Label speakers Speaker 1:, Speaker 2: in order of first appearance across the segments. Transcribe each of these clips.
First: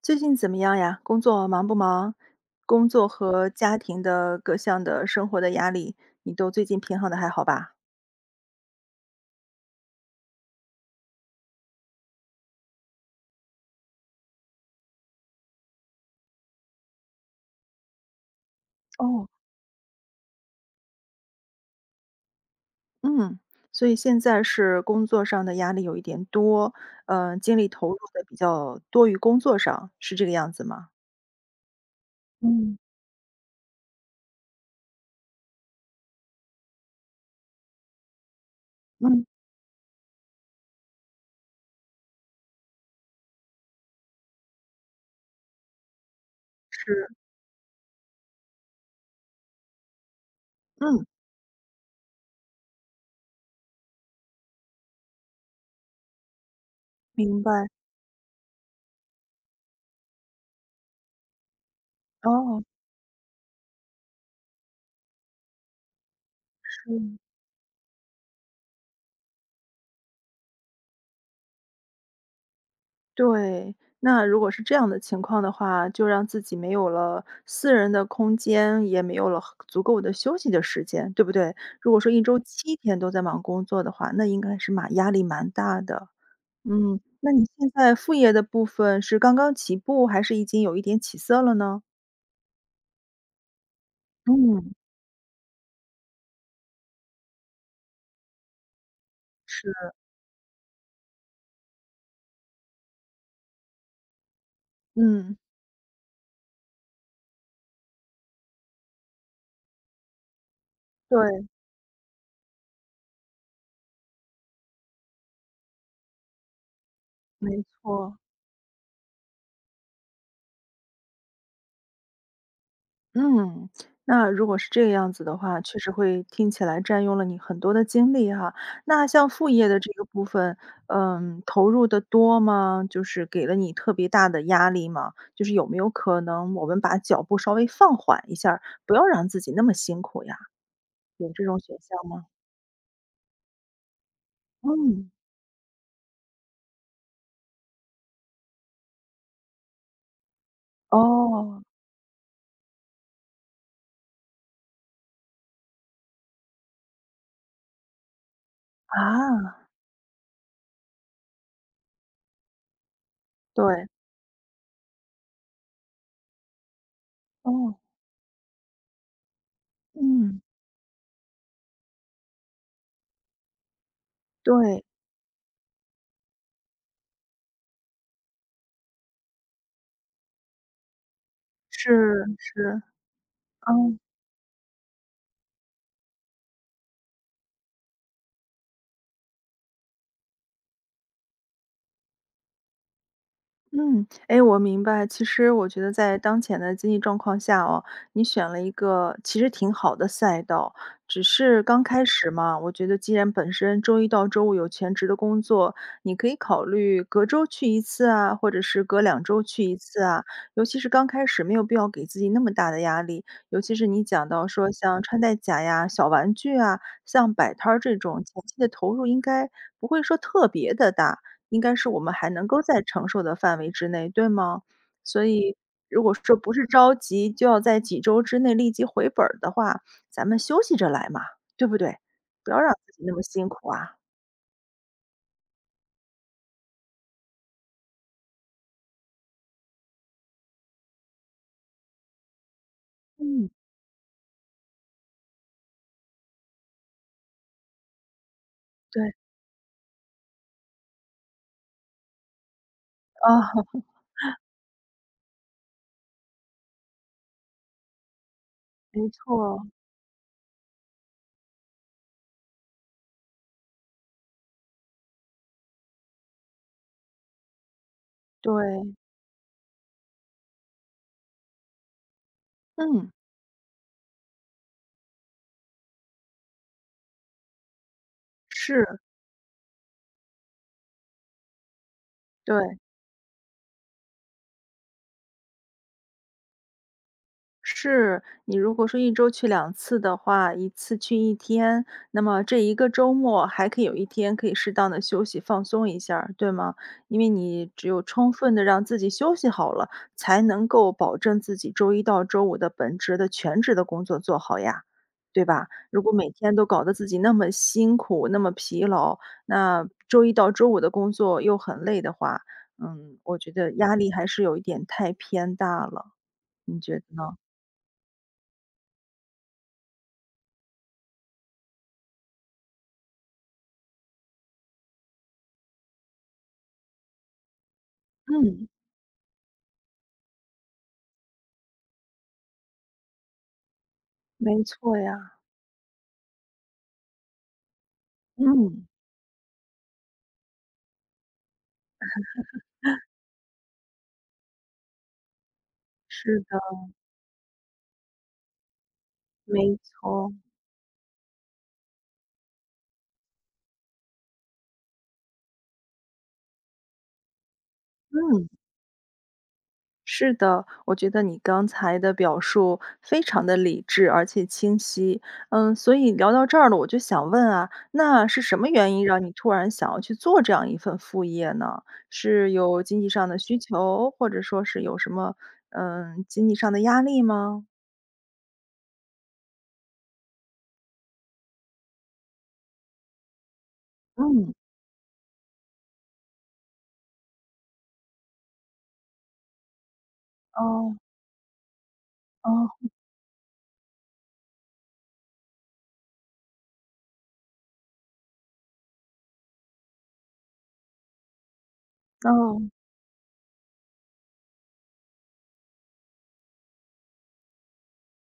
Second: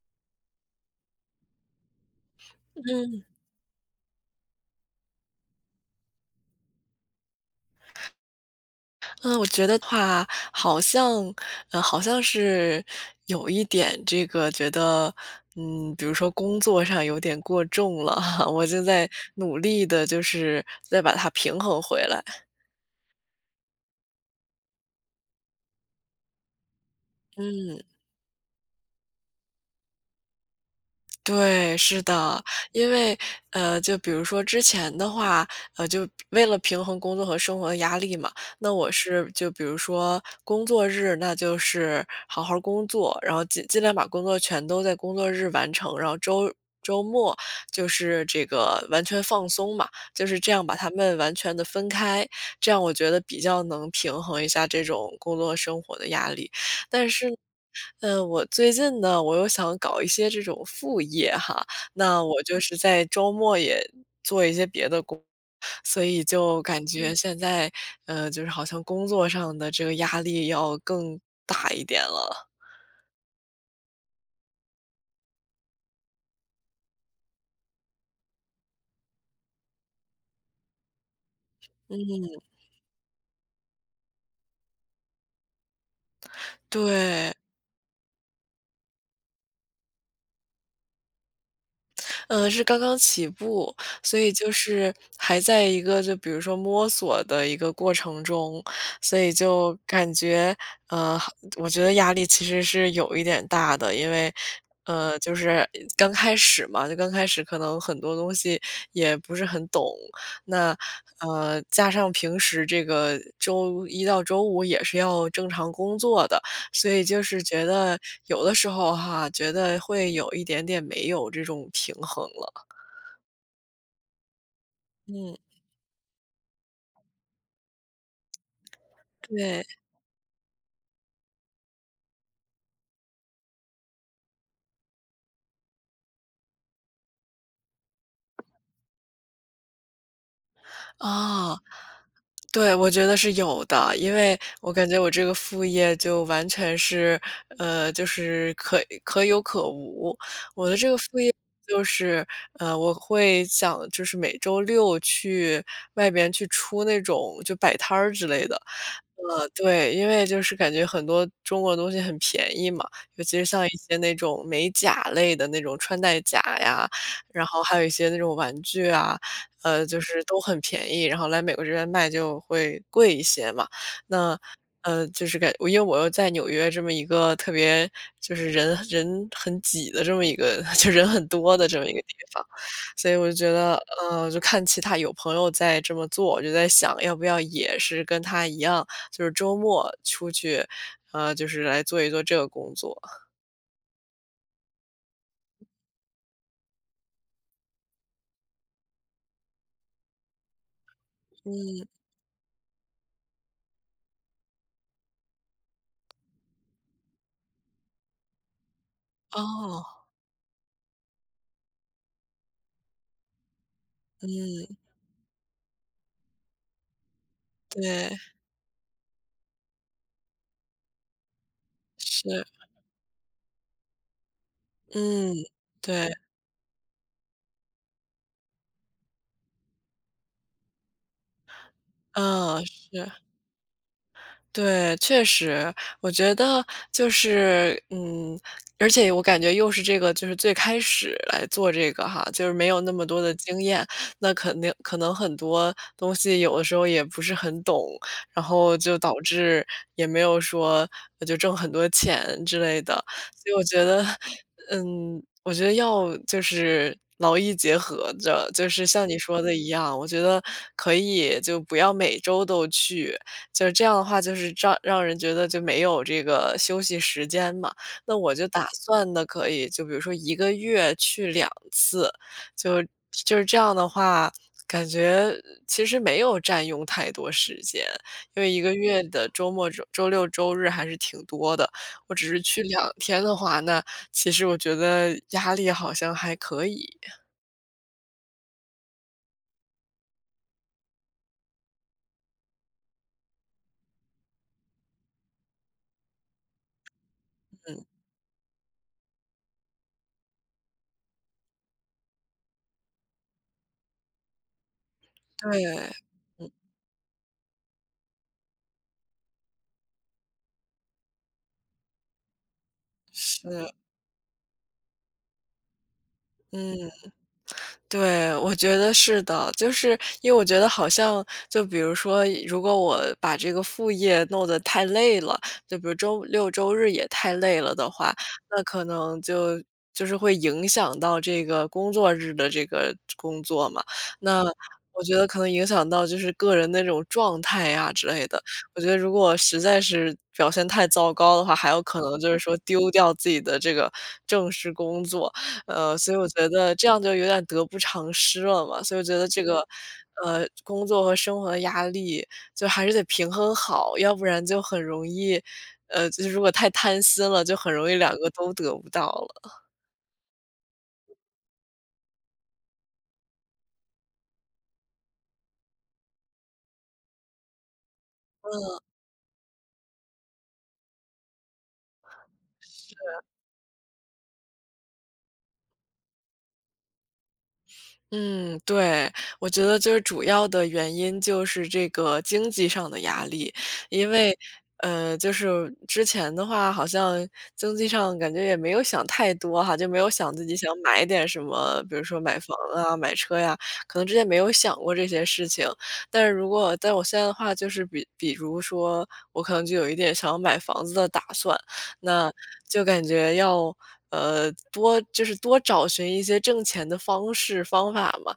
Speaker 1: 最近怎么样呀？工作忙不忙？工作
Speaker 2: 嗯，
Speaker 1: 和家庭的各项的生活的压力，你都最近平衡的还好吧？
Speaker 2: 嗯，我觉得话，好像，好像是有一点这个觉得，嗯，比如说工作上有点过重了，我就在
Speaker 1: 哦，
Speaker 2: 努力的，就是再把它平衡回来。
Speaker 1: 嗯，所以现在是工作上的压力有一点多，精力
Speaker 2: 嗯。
Speaker 1: 投入的比较多于工作上，是这个样子吗？
Speaker 2: 对，是的。
Speaker 1: 嗯
Speaker 2: 因为，就比如说之前的话，就为了平衡工作和生活的压力嘛，那我
Speaker 1: 嗯，
Speaker 2: 是就比如说工作日，那就是好好工作，然后尽量把工作全都在工作日完成，然后周周
Speaker 1: 是，
Speaker 2: 末就是这个完全放松嘛，就是这样把它
Speaker 1: 嗯，
Speaker 2: 们完全的分开，这样我觉得比较能平衡一下这种工作生活的压力。
Speaker 1: 明白。
Speaker 2: 嗯，我最近呢，我又想搞一些这种副业哈，那我就
Speaker 1: 哦，
Speaker 2: 是在周末也，所以就感
Speaker 1: 是。
Speaker 2: 觉嗯现在，就是好像工作上的这个压力要更大一点了。
Speaker 1: 对，那如果是这样的情况的话，就让自己没有了私人的空间，也没有了很足够的休息的时间，对不对？如果说一
Speaker 2: 嗯，
Speaker 1: 周七天都在忙工作的话，那应该是蛮压力蛮大的。嗯，那
Speaker 2: 对。
Speaker 1: 你现在副业的部分是刚刚起步，还是已经有一点起色了呢？
Speaker 2: 呃，是刚刚起步，所以就
Speaker 1: 嗯，
Speaker 2: 是还在一个就比如说摸索的一个过程中，所以
Speaker 1: 是，
Speaker 2: 就感觉，呃，我觉得压力其实是有一点大的，因为，就
Speaker 1: 嗯，
Speaker 2: 是刚开始嘛，就刚开始可能很多东西也不是很懂，那
Speaker 1: 对，
Speaker 2: 加上平时这个周一到周五也是要正常工作的，所以就是
Speaker 1: 没
Speaker 2: 觉得
Speaker 1: 错。
Speaker 2: 有的时候哈，觉得会有一点点没有这种平衡了。
Speaker 1: 嗯，那如果是这个样子的
Speaker 2: 嗯。
Speaker 1: 话，确实会听起来占用了你很多的精力哈。那像副
Speaker 2: 对，
Speaker 1: 业的这个部分，嗯，投入的多吗？就是给了你特别大的压力吗？就是有没有可能我们把脚步稍微放缓一下儿不要让自己那么辛苦呀？有这
Speaker 2: 啊，
Speaker 1: 种选项吗？
Speaker 2: 对，我觉得是有的，因为我感觉
Speaker 1: 嗯，
Speaker 2: 我这个副业就完全是，就是可有可无。我的副业
Speaker 1: 哦，
Speaker 2: 就是，我会想就是每周六去外边去出那种就摆摊儿之类的。
Speaker 1: 啊，
Speaker 2: 对，因为就是感觉很多中国的东西很便宜嘛，尤其是像一
Speaker 1: 对，
Speaker 2: 些那种美甲类的那种穿戴甲呀，然后
Speaker 1: 哦，
Speaker 2: 还有一些那种玩具啊，就是都
Speaker 1: 嗯，
Speaker 2: 很便宜，然后来美国这边卖就会贵一些嘛。那
Speaker 1: 对，
Speaker 2: 就是感因为我又在纽约这么一个特别就是人人很挤的这么一个 就人很多的这么一个地
Speaker 1: 是
Speaker 2: 方，
Speaker 1: 是，
Speaker 2: 所以我就觉得，
Speaker 1: 嗯。
Speaker 2: 就看其他有朋友在这么做，我就在想，要不要也是跟他一样。就是周末出去，就是来做一做这个工作。
Speaker 1: 嗯，诶，我明白。其实我觉得在当前的经济状况下哦，你选了一个其实挺好的赛道，只是刚
Speaker 2: 嗯，
Speaker 1: 开始嘛，我觉得既然本身周一到周五有全职的工作，你可以考虑隔周去一次啊，或者是隔两周去一
Speaker 2: 哦，
Speaker 1: 次啊。尤其是刚开始，没有必要给自己那么大的压力。尤其是你讲到
Speaker 2: 嗯，
Speaker 1: 说像穿戴甲呀、小玩具啊，像摆摊儿这
Speaker 2: 对，
Speaker 1: 种前期的投入应该不会说特别的大，应该是我们还能
Speaker 2: 是，
Speaker 1: 够在承受的范围之内，对吗？所
Speaker 2: 嗯，
Speaker 1: 以如果
Speaker 2: 对，
Speaker 1: 说不是着急，就要在几周之内立即回本儿的话，咱们休息着来嘛，对不对？不要
Speaker 2: 嗯，
Speaker 1: 让自己
Speaker 2: 是。
Speaker 1: 那么辛苦啊。
Speaker 2: 对，确实，我觉得就是，嗯，而且我感觉又是这个，就是最开始来做这个哈，就是没有那么多的
Speaker 1: 嗯，
Speaker 2: 经验，那肯定可能很多东西有的时候也不是很懂，然后就
Speaker 1: 对，
Speaker 2: 导致也没有说就挣很多钱之类的，所以我
Speaker 1: 啊，
Speaker 2: 觉得，嗯，我觉得要就是劳逸结合着，就是
Speaker 1: 没
Speaker 2: 像你说的
Speaker 1: 错，
Speaker 2: 一样，我觉得可以就不要每周都去，就是这样的话，就是让人觉得就没有这个休息时间嘛。那我就打
Speaker 1: 对，
Speaker 2: 算的可以就比如说一个月去两次，就
Speaker 1: 嗯，
Speaker 2: 就是这样的话，感觉其实没有占用太多时间，因为一个
Speaker 1: 是，
Speaker 2: 月的周末周六周日还是挺多的。我只是去
Speaker 1: 对。
Speaker 2: 两天的话，那其实我觉得压力好像还可以。
Speaker 1: 是，你如果说一周去两次的话一次去一天，那么这一个周末还可以有一天可以适当的休息放松一下儿对吗？因为你
Speaker 2: 嗯，
Speaker 1: 只有充分的让自己休息好了，才能够保证自己周一到周五的本职的全职的工作做好呀，对吧？
Speaker 2: 对，
Speaker 1: 如果每
Speaker 2: 嗯，
Speaker 1: 天都搞得自己那么辛苦、那么疲劳，那周一到周五的工作又很累的话，嗯，我觉得
Speaker 2: 是，
Speaker 1: 压力还是有一点太偏大了，你觉得
Speaker 2: 嗯。
Speaker 1: 呢？
Speaker 2: 对，我觉得是的，就是因为我觉得好像就比如说，如果我把这个副业弄得太累了，就比如周六周日也太累了的话，那
Speaker 1: 嗯，
Speaker 2: 可能就是会影响到这个工作日的这个工作嘛。那
Speaker 1: 没错
Speaker 2: 我觉得
Speaker 1: 呀，
Speaker 2: 可能影响到就是个人的那种状态呀之类的。我
Speaker 1: 嗯，
Speaker 2: 觉得如果实在是表现太糟糕的话，还有可能就是说丢掉自己的这个正式工作。所以我
Speaker 1: 是
Speaker 2: 觉得
Speaker 1: 的，
Speaker 2: 这样就有点得不偿失了嘛，所以我觉得这个，
Speaker 1: 没错，
Speaker 2: 工作和生活的压力就还是得平衡好，要不然就很容易，就是如果太贪心了，就很容易两个
Speaker 1: 嗯，
Speaker 2: 都得不到了。
Speaker 1: 是的。我觉得你刚才的表述非常的理智而且清晰。嗯，所以聊到这儿了，我就想问啊，那是什么原因让你突然想要去做这样一份副业呢？是有经济上的需求，或者说是有什么，嗯，经济上的压力吗？
Speaker 2: 嗯，对，我觉得就是主要的原因就是这个经济上的压力，因为，
Speaker 1: 嗯，
Speaker 2: 就是之前的话，好像经济上感觉也没有想太多哈，就没有想自己想
Speaker 1: 哦，
Speaker 2: 买点什么，比如说买房
Speaker 1: 哦，
Speaker 2: 啊、买车呀，可能之前没有想过这些事情。但是如果但我现在的话，就是比如说，我可能就有一点想要买房子的打算，那
Speaker 1: 哦，
Speaker 2: 就感觉要，多就是多找寻一些挣钱的方式方法嘛。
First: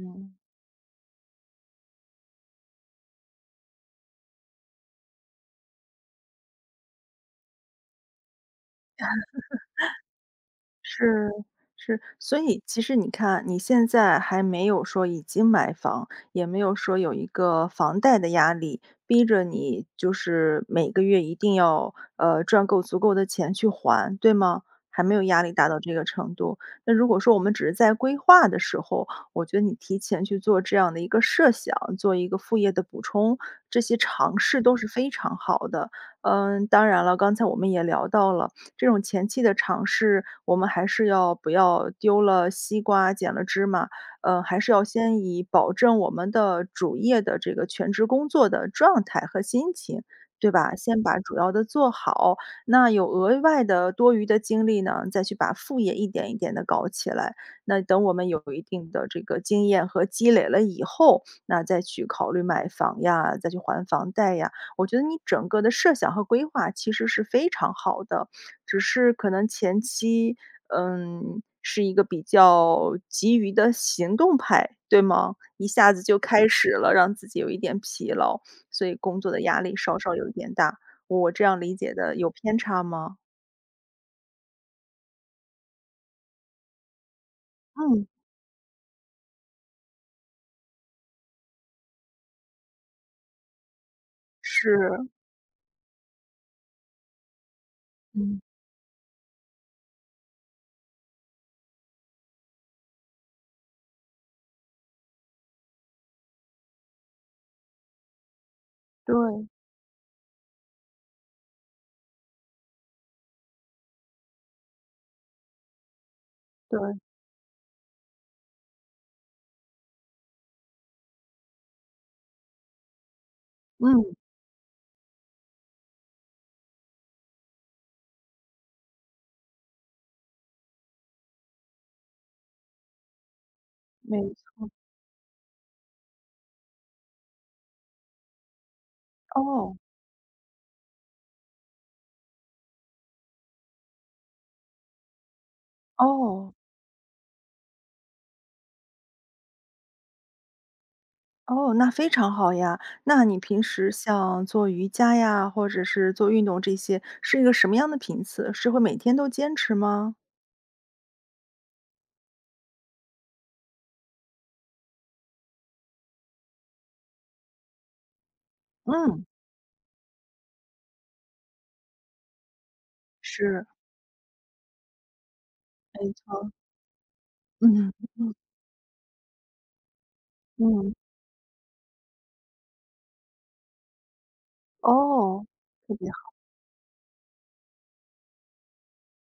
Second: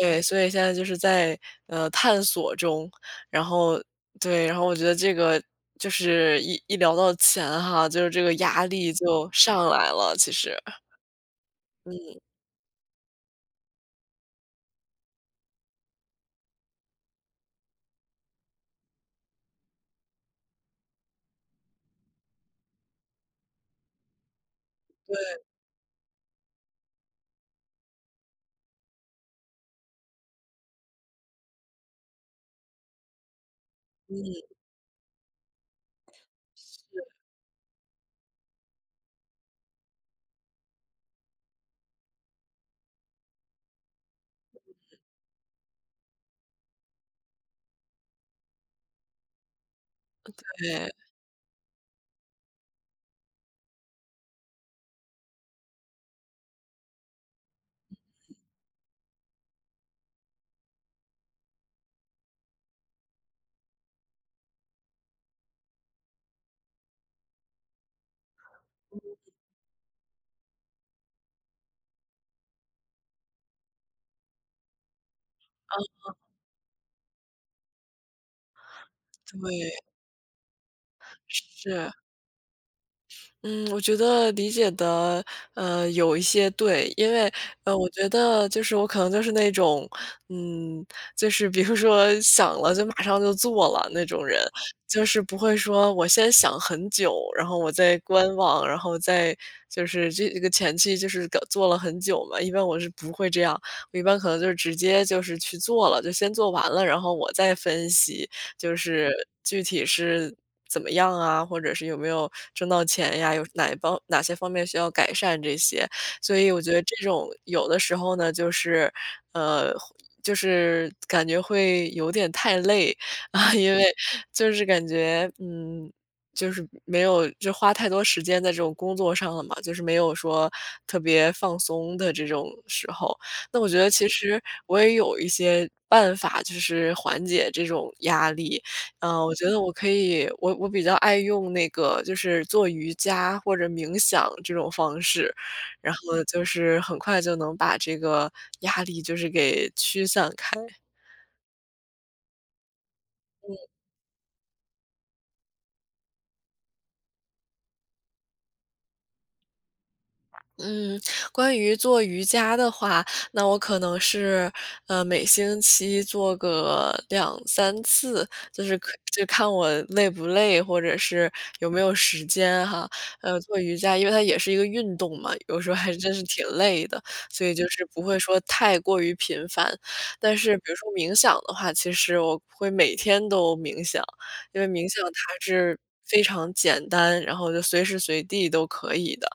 Speaker 2: 对，所以现在就是在，探索中，然后对，然后我觉得这个就是一聊到钱哈，就是这个压力就上来了，其实。
Speaker 1: 是是，所以其实你看，你现在还没有说已经买房，也没有说有一个房贷的压力，逼着你就是每个月一定要赚够足够的钱去还，对吗？还没有
Speaker 2: 对，
Speaker 1: 压力达到这个程度。那如果说我们只是在规划的时候，我觉得你提前去做这样的一个设想，做一个副业的补充，这些尝
Speaker 2: 嗯，
Speaker 1: 试都是非常好的。嗯，当然了，刚才我们也聊到了。这种前期的尝试，我们还是要不要丢了西瓜捡了芝麻，还是要先以保证我们的主业的这个全职工作的状态和心情，对吧？
Speaker 2: 对，
Speaker 1: 先把主要的做好，那有额外的多余的精力呢，再去把副业一点一点的搞起来。那等我们有一定的这个经验和积累了以后，那再去考虑买房呀，再去还房贷呀，我觉得你整个的设想和规划其实是非常好的。只是可能前期，嗯，是一个比较急于的行动派，对吗？一下子就开始了，让自己有一点疲劳，所以工作的压
Speaker 2: 对，
Speaker 1: 力稍稍有一点大。我这样理
Speaker 2: 是。
Speaker 1: 解的有偏差吗？
Speaker 2: 嗯，我觉得理解的，有一些对，因为，我
Speaker 1: 嗯，
Speaker 2: 觉得就是我可能就是那种，嗯，就是比如说想了就马上就做了那种人，
Speaker 1: 是，
Speaker 2: 就是不会说我先想很久，然后我再观
Speaker 1: 嗯，
Speaker 2: 望，然后再就是这个前期就是搞做了很久嘛，一般我是不会这样，我一般可能就是直接就是去做了，就先做完了，然后我再分析，就是
Speaker 1: 对
Speaker 2: 具体是怎么样啊，或者是有没有挣到钱呀，有哪些方面需要改善这些。所以我觉
Speaker 1: 对，
Speaker 2: 得这种有的时候呢，就是呃，就是感觉会有点太累 啊，因为
Speaker 1: 嗯，
Speaker 2: 就是感觉嗯。就是没有，就花太多时间在这种工作上了嘛，就是没有说特别放松的这种时候。那我觉得其
Speaker 1: 没
Speaker 2: 实
Speaker 1: 错。
Speaker 2: 我也有一些办法，就是缓解这种压力。嗯，我觉得我
Speaker 1: 哦
Speaker 2: 可以，我比较爱用那个就是做瑜伽或者冥想这种方式，然后就
Speaker 1: 哦
Speaker 2: 是很快就能把这个压力就是给驱散开。
Speaker 1: 哦，那非常好呀。那你平时像做瑜伽呀，或者是做运动这些，是一个什么样的频次？是会每天都坚持吗？
Speaker 2: 嗯，关于做瑜伽的话，那我可能是，每星期做个两三次，就是可
Speaker 1: 嗯，
Speaker 2: 就看我累不累，或者是有没有时间哈。做
Speaker 1: 是，
Speaker 2: 瑜伽，因为它也是一个运动嘛，有时候还
Speaker 1: 没
Speaker 2: 真是挺
Speaker 1: 错，
Speaker 2: 累的，所以就是
Speaker 1: 嗯，
Speaker 2: 不会
Speaker 1: 嗯，
Speaker 2: 说太过于频繁。但是比如说
Speaker 1: 嗯，
Speaker 2: 冥想的话，其实我会每天都冥想，因为冥想它
Speaker 1: 哦，
Speaker 2: 是
Speaker 1: 特别
Speaker 2: 非
Speaker 1: 好，
Speaker 2: 常简单，然后就随时随地都可以的。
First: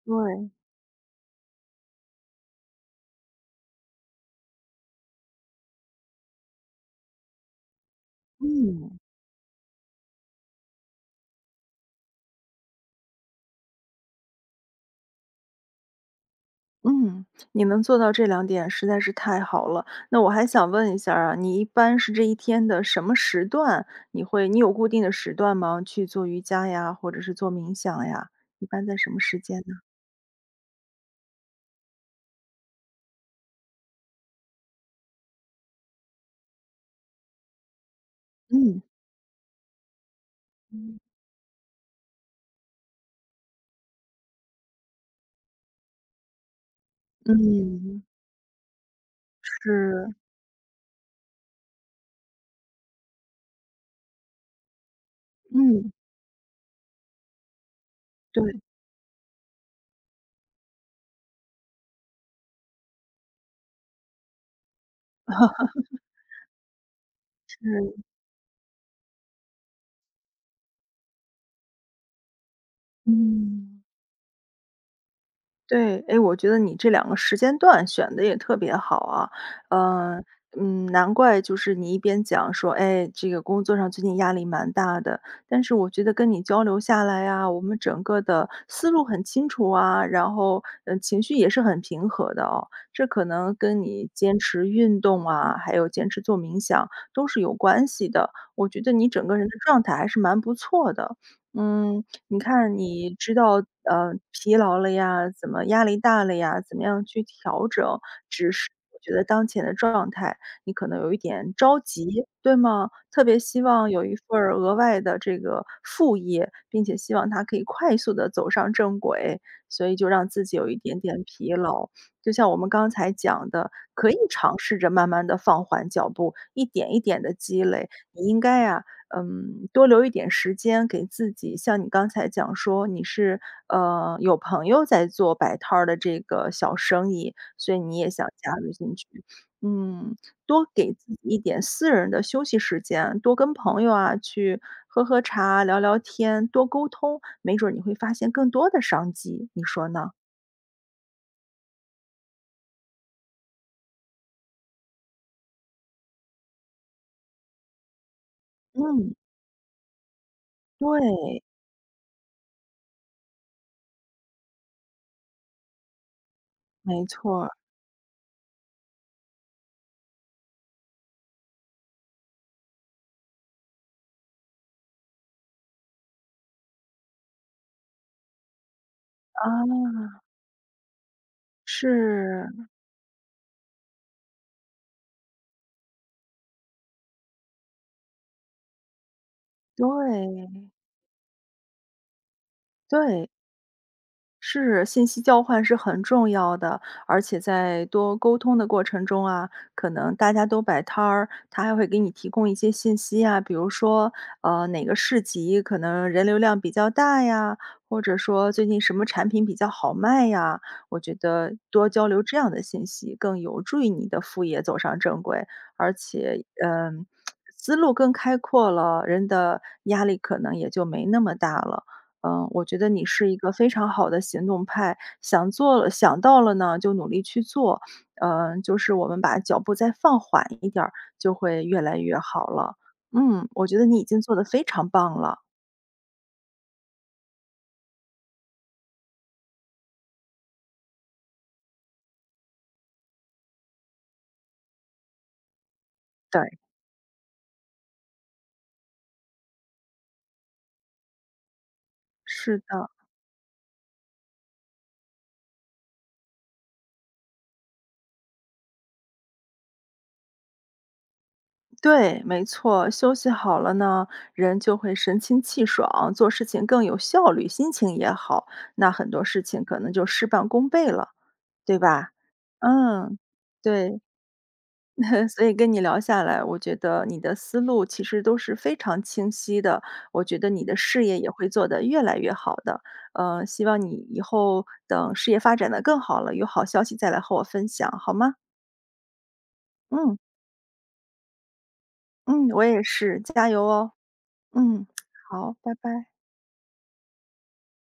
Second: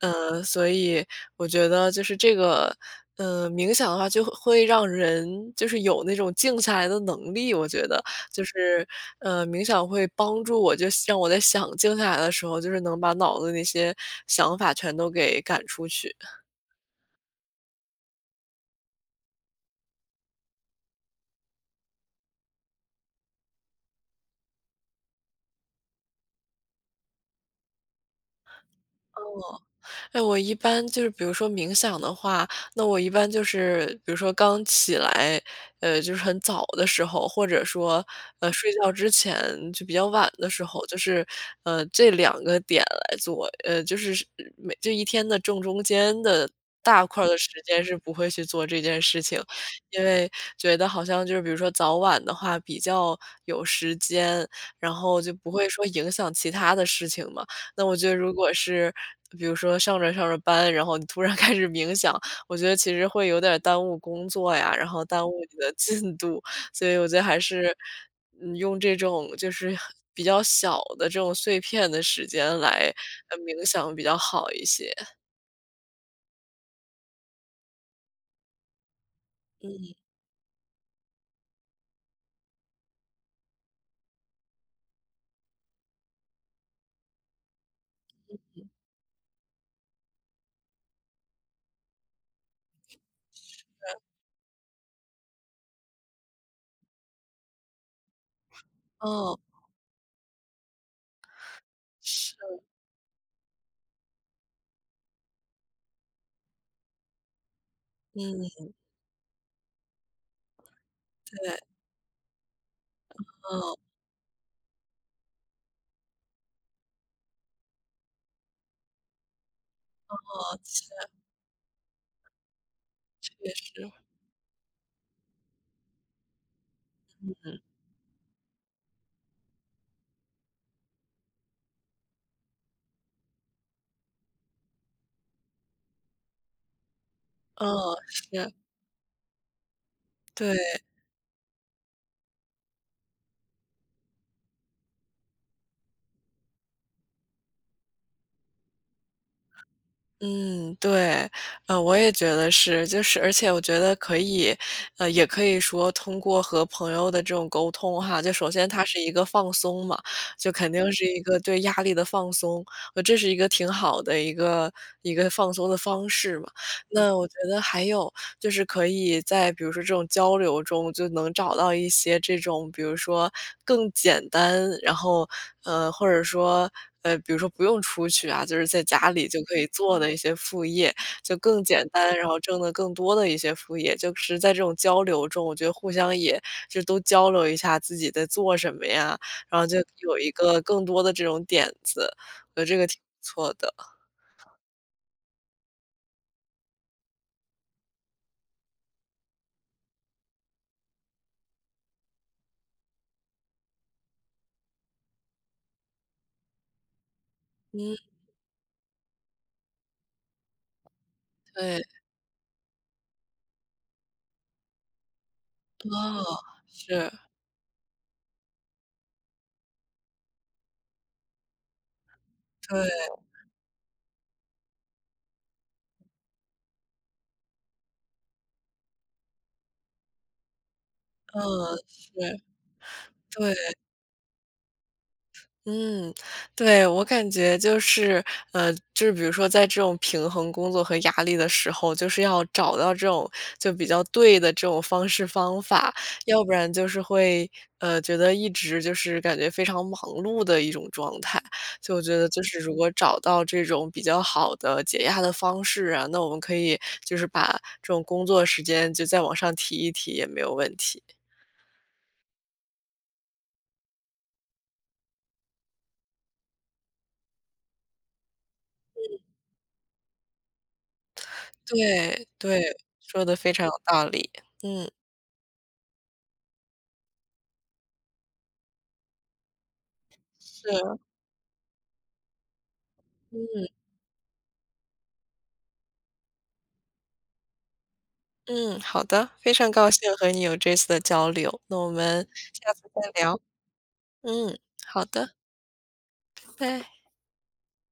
Speaker 1: 对，
Speaker 2: 所以我觉得就是这个，冥想的话就会让人就是有那种静下来的能力，我觉得就是，
Speaker 1: 嗯，
Speaker 2: 冥想会帮助我，就让我在想静下来的时候，就是能把脑子那些想法全都给赶出去。
Speaker 1: 嗯，你能做到这两点实在是太好了。那我还想问一下儿啊，你一般是这一天的什么时段，你会你有固定的时段吗？去做瑜伽呀，或者是做冥想呀，一般在什么时间
Speaker 2: 哦
Speaker 1: 呢？
Speaker 2: 哎，我一般就是比如说冥想的话，那我一般就是比如说刚起来，就是很早的时候，或者说，睡
Speaker 1: 嗯，
Speaker 2: 觉之前就比较晚的时候，就是，这两个点来做，就是是每这一天的正中间的大块儿的时间是
Speaker 1: 嗯，
Speaker 2: 不会去做这件事情，因
Speaker 1: 是，
Speaker 2: 为觉得好像就是比如说早晚的话比较有时间，然后就不会说
Speaker 1: 嗯，
Speaker 2: 影响其他的事情嘛。那我觉得如果
Speaker 1: 对，
Speaker 2: 是比如说上着班，然后你突然 开始冥想，我觉得其实会有点儿耽误工作呀，然后耽误你的 进度。所以我觉得还是，
Speaker 1: 是，
Speaker 2: 嗯，用这种就是比较小的这种碎片的时间来，冥
Speaker 1: 嗯。
Speaker 2: 想比较好一些。
Speaker 1: 对，哎，我觉得你这两个时间段选的也特别好啊，
Speaker 2: 嗯。
Speaker 1: 呃，嗯，难怪就是你一边讲说，哎，这个工作上最近压力蛮大的，但是我觉得跟你交流下来啊，我们整个的思路很清楚啊，然后嗯，情绪也是很平和的哦，这可能跟你坚持运动啊，还有坚持做冥想都是有关系的，我觉得你整个
Speaker 2: 哦，
Speaker 1: 人的状态还是蛮不错的。嗯，
Speaker 2: 是，
Speaker 1: 你看你知道，疲劳了呀，怎么压力大了呀，怎么样去调整？
Speaker 2: 嗯，
Speaker 1: 只是我觉得当前的状态，你可能有一点
Speaker 2: 对，
Speaker 1: 着急，对吗？特别希
Speaker 2: 嗯，
Speaker 1: 望有一份儿额外的这个副业，并且希望它可以快速的走上正轨，所以就让自己
Speaker 2: 哦，
Speaker 1: 有一点点疲劳。就像我们刚才
Speaker 2: 确
Speaker 1: 讲的，
Speaker 2: 实，
Speaker 1: 可以尝试着慢慢的放缓脚步，一点一点的
Speaker 2: 嗯，
Speaker 1: 积累。你应该啊，嗯，多留一点时间给自己，像你刚才讲说你是，有朋友在做摆摊儿的这个小生意，所以
Speaker 2: 哦，
Speaker 1: 你也想加
Speaker 2: 是，
Speaker 1: 入进去。嗯，多
Speaker 2: 对。
Speaker 1: 给自己一点私人的休息时间，多跟朋友啊去喝喝茶、聊聊天，多沟通，没准儿你会发现更多的商机，你说呢？
Speaker 2: 嗯，对，我也觉得是，就是而且我觉得可以，也可以说通过和朋友的这种沟通哈，就首先它是一
Speaker 1: 嗯，
Speaker 2: 个放松嘛，就肯定是一个
Speaker 1: 对，
Speaker 2: 对压力的放松，这是一个挺好的一个放松的方式嘛。
Speaker 1: 没
Speaker 2: 那我觉
Speaker 1: 错儿
Speaker 2: 得还有就是可以在比如说这种交流中，就能找到一些这种，比如说更简单，然后或者说比如说不用出去啊，就是在家里就可以
Speaker 1: 啊，
Speaker 2: 做的一些副业，就更简单，然后
Speaker 1: 是，
Speaker 2: 挣的更多的一些副业，就是在这种交流中，我觉得互相也就都交流一下自己在做什么呀，然后就有一
Speaker 1: 对，
Speaker 2: 个更多的这种点子，我觉得这个挺不
Speaker 1: 对。
Speaker 2: 错的。
Speaker 1: 是，信息交换是很重要的，而且在多沟通的过程中啊，可能大家都摆摊儿，他还会给你提供一些信息啊，比如说，哪个市集可能人流量比较大呀，
Speaker 2: 嗯，
Speaker 1: 或者说最近什么产品比较好卖呀，我觉得
Speaker 2: 对，
Speaker 1: 多交流这样的信息更有助于你的副业走上正轨，而
Speaker 2: 哦，
Speaker 1: 且，嗯、
Speaker 2: 是，
Speaker 1: 思路更开阔了，人的压力可能也就没那么大了。嗯，我觉得你
Speaker 2: 对，
Speaker 1: 是一个非常好的行动派，想做了想到了呢，就努力去做。嗯，就是我们把脚步再放缓一点儿，就会
Speaker 2: 嗯，
Speaker 1: 越来越
Speaker 2: 是。
Speaker 1: 好了。嗯，我
Speaker 2: 对，
Speaker 1: 觉得你已经做得非常棒了。
Speaker 2: 嗯，对，我感觉就是，就是比如说在这种平衡工作和压力的时候，就是要找到这种就比较对的这种方式方法，要不
Speaker 1: 对，
Speaker 2: 然就是会，觉得一直就是感觉非常忙碌的一种状态。所以我觉得就
Speaker 1: 是
Speaker 2: 是如
Speaker 1: 的，
Speaker 2: 果找到这种比较好的解压的方式啊，那我们可以就是把这种工作时间就再往上提一提也没有问题。
Speaker 1: 对，没错，休息好了呢，人就会神清气爽，做事情更有效率，心情也好，那很多事情可能就事半功倍了，对吧？
Speaker 2: 对，对，
Speaker 1: 嗯，
Speaker 2: 说的非常有
Speaker 1: 对。
Speaker 2: 道理，嗯。
Speaker 1: 所以跟你聊下来，我觉得你的思路其实都是非常清晰的，我觉得你的
Speaker 2: 是，
Speaker 1: 事业也会做得越来越好的。嗯，希
Speaker 2: 嗯
Speaker 1: 望你以后等事业发展的更好了，有好消息再来和我分享，好吗？
Speaker 2: 嗯，好的，非常高兴
Speaker 1: 嗯，
Speaker 2: 和你有这次的交流，那我们
Speaker 1: 嗯，我
Speaker 2: 下
Speaker 1: 也
Speaker 2: 次再
Speaker 1: 是，
Speaker 2: 聊。
Speaker 1: 加油哦。
Speaker 2: 嗯，
Speaker 1: 嗯，
Speaker 2: 好的，
Speaker 1: 好，拜拜。
Speaker 2: 拜。